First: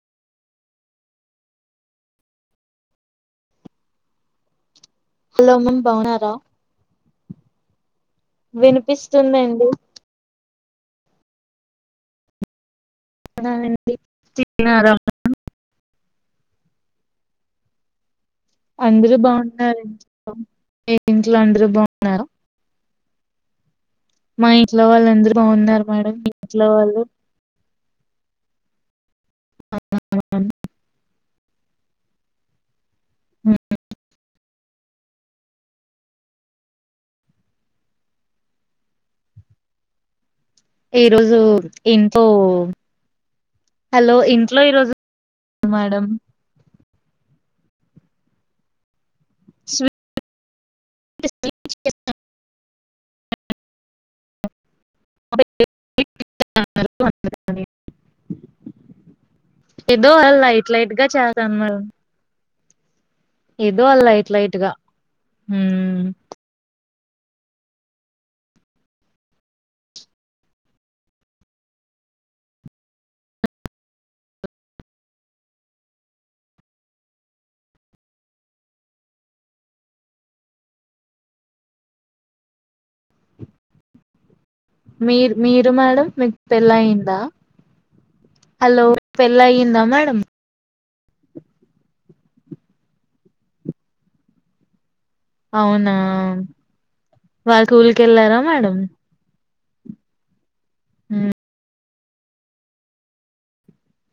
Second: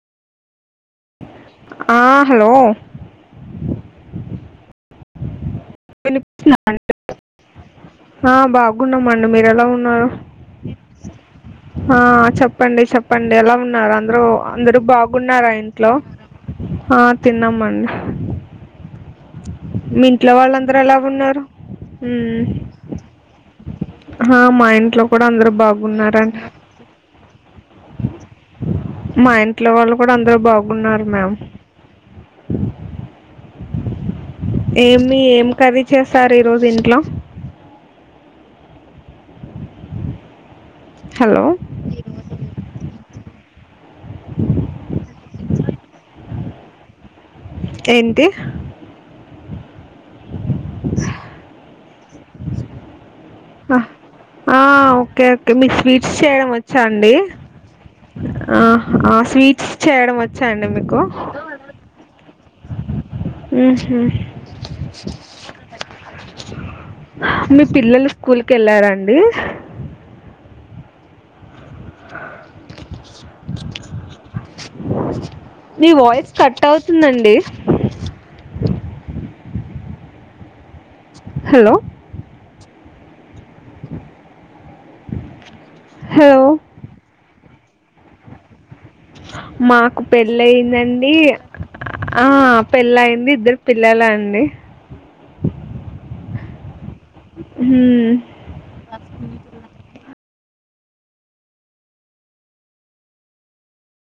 ఆ hello hello ma'am బాగున్నారా వినిపిస్తుందా? ఆ బాగున్నామండి మీరు ఎలా వినిపిస్తుందండి ఉన్నారు ఆ చెప్పండి ఆ పండేలా అవునండి ఉన్నారు అందరు అందరు తిన్నారా? బాగున్నార ఇట్లో ఆ తిన్నామండి అందరూ బాగున్నారు మీ ఇంట్లో వాళ్ళందరూ ఎలా ఇంట్లో ఉన్నారు అందరూ బాగున్నారు ఉమ్ ఆ మా ఇంట్లో వాళ్ళు కూడా అందరు అందరూ బాగున్నారు మేడం మీ బాగున్నారండి ఇంట్లో వాళ్ళు మా ఇంట్లో వాళ్ళు కూడా అందరు బాగున్నారు మ్యామ్ ఏమి ఏం కర్రీ చేస్తారు ఈరోజు ఇంట్లో ఈరోజు హలో ఇంట్లో హలో ఇంట్లో ఈరోజు మేడం ఏంటి [unintelligible] [inaudible] చేయిస్తా ఆ ఆ ఓకే చేస్తున్నారు. ఓకే మీకు స్వీట్స్ చేయడం వచ్చాండి స్వీట్స్ ఆ ఏదో చేయడం అలా వచ్చాండి లైట్ లైట్ మీకు గా చేశాను మేడం ఏదో అ ఉహు లైట్ లైట్గా ఉమ్ మీ పిల్లలు స్కూల్ కి వెళ్ళారండి మీ వాయిస్ కట్ అవుతుందండి హలో [inaudible] మీరు మీరు మేడం మీకు హలో పెళ్లయిందా పెళ్ళయిందా మాకు మేడం పెళ్ళి అయిందం ఈ ఆ పెళ్ళయింది ఇద్దరు పిల్లల అండి అవునా వాళ్ళు స్కూల్ ఉమ్ కెళ్ళారా మేడం మ్మ్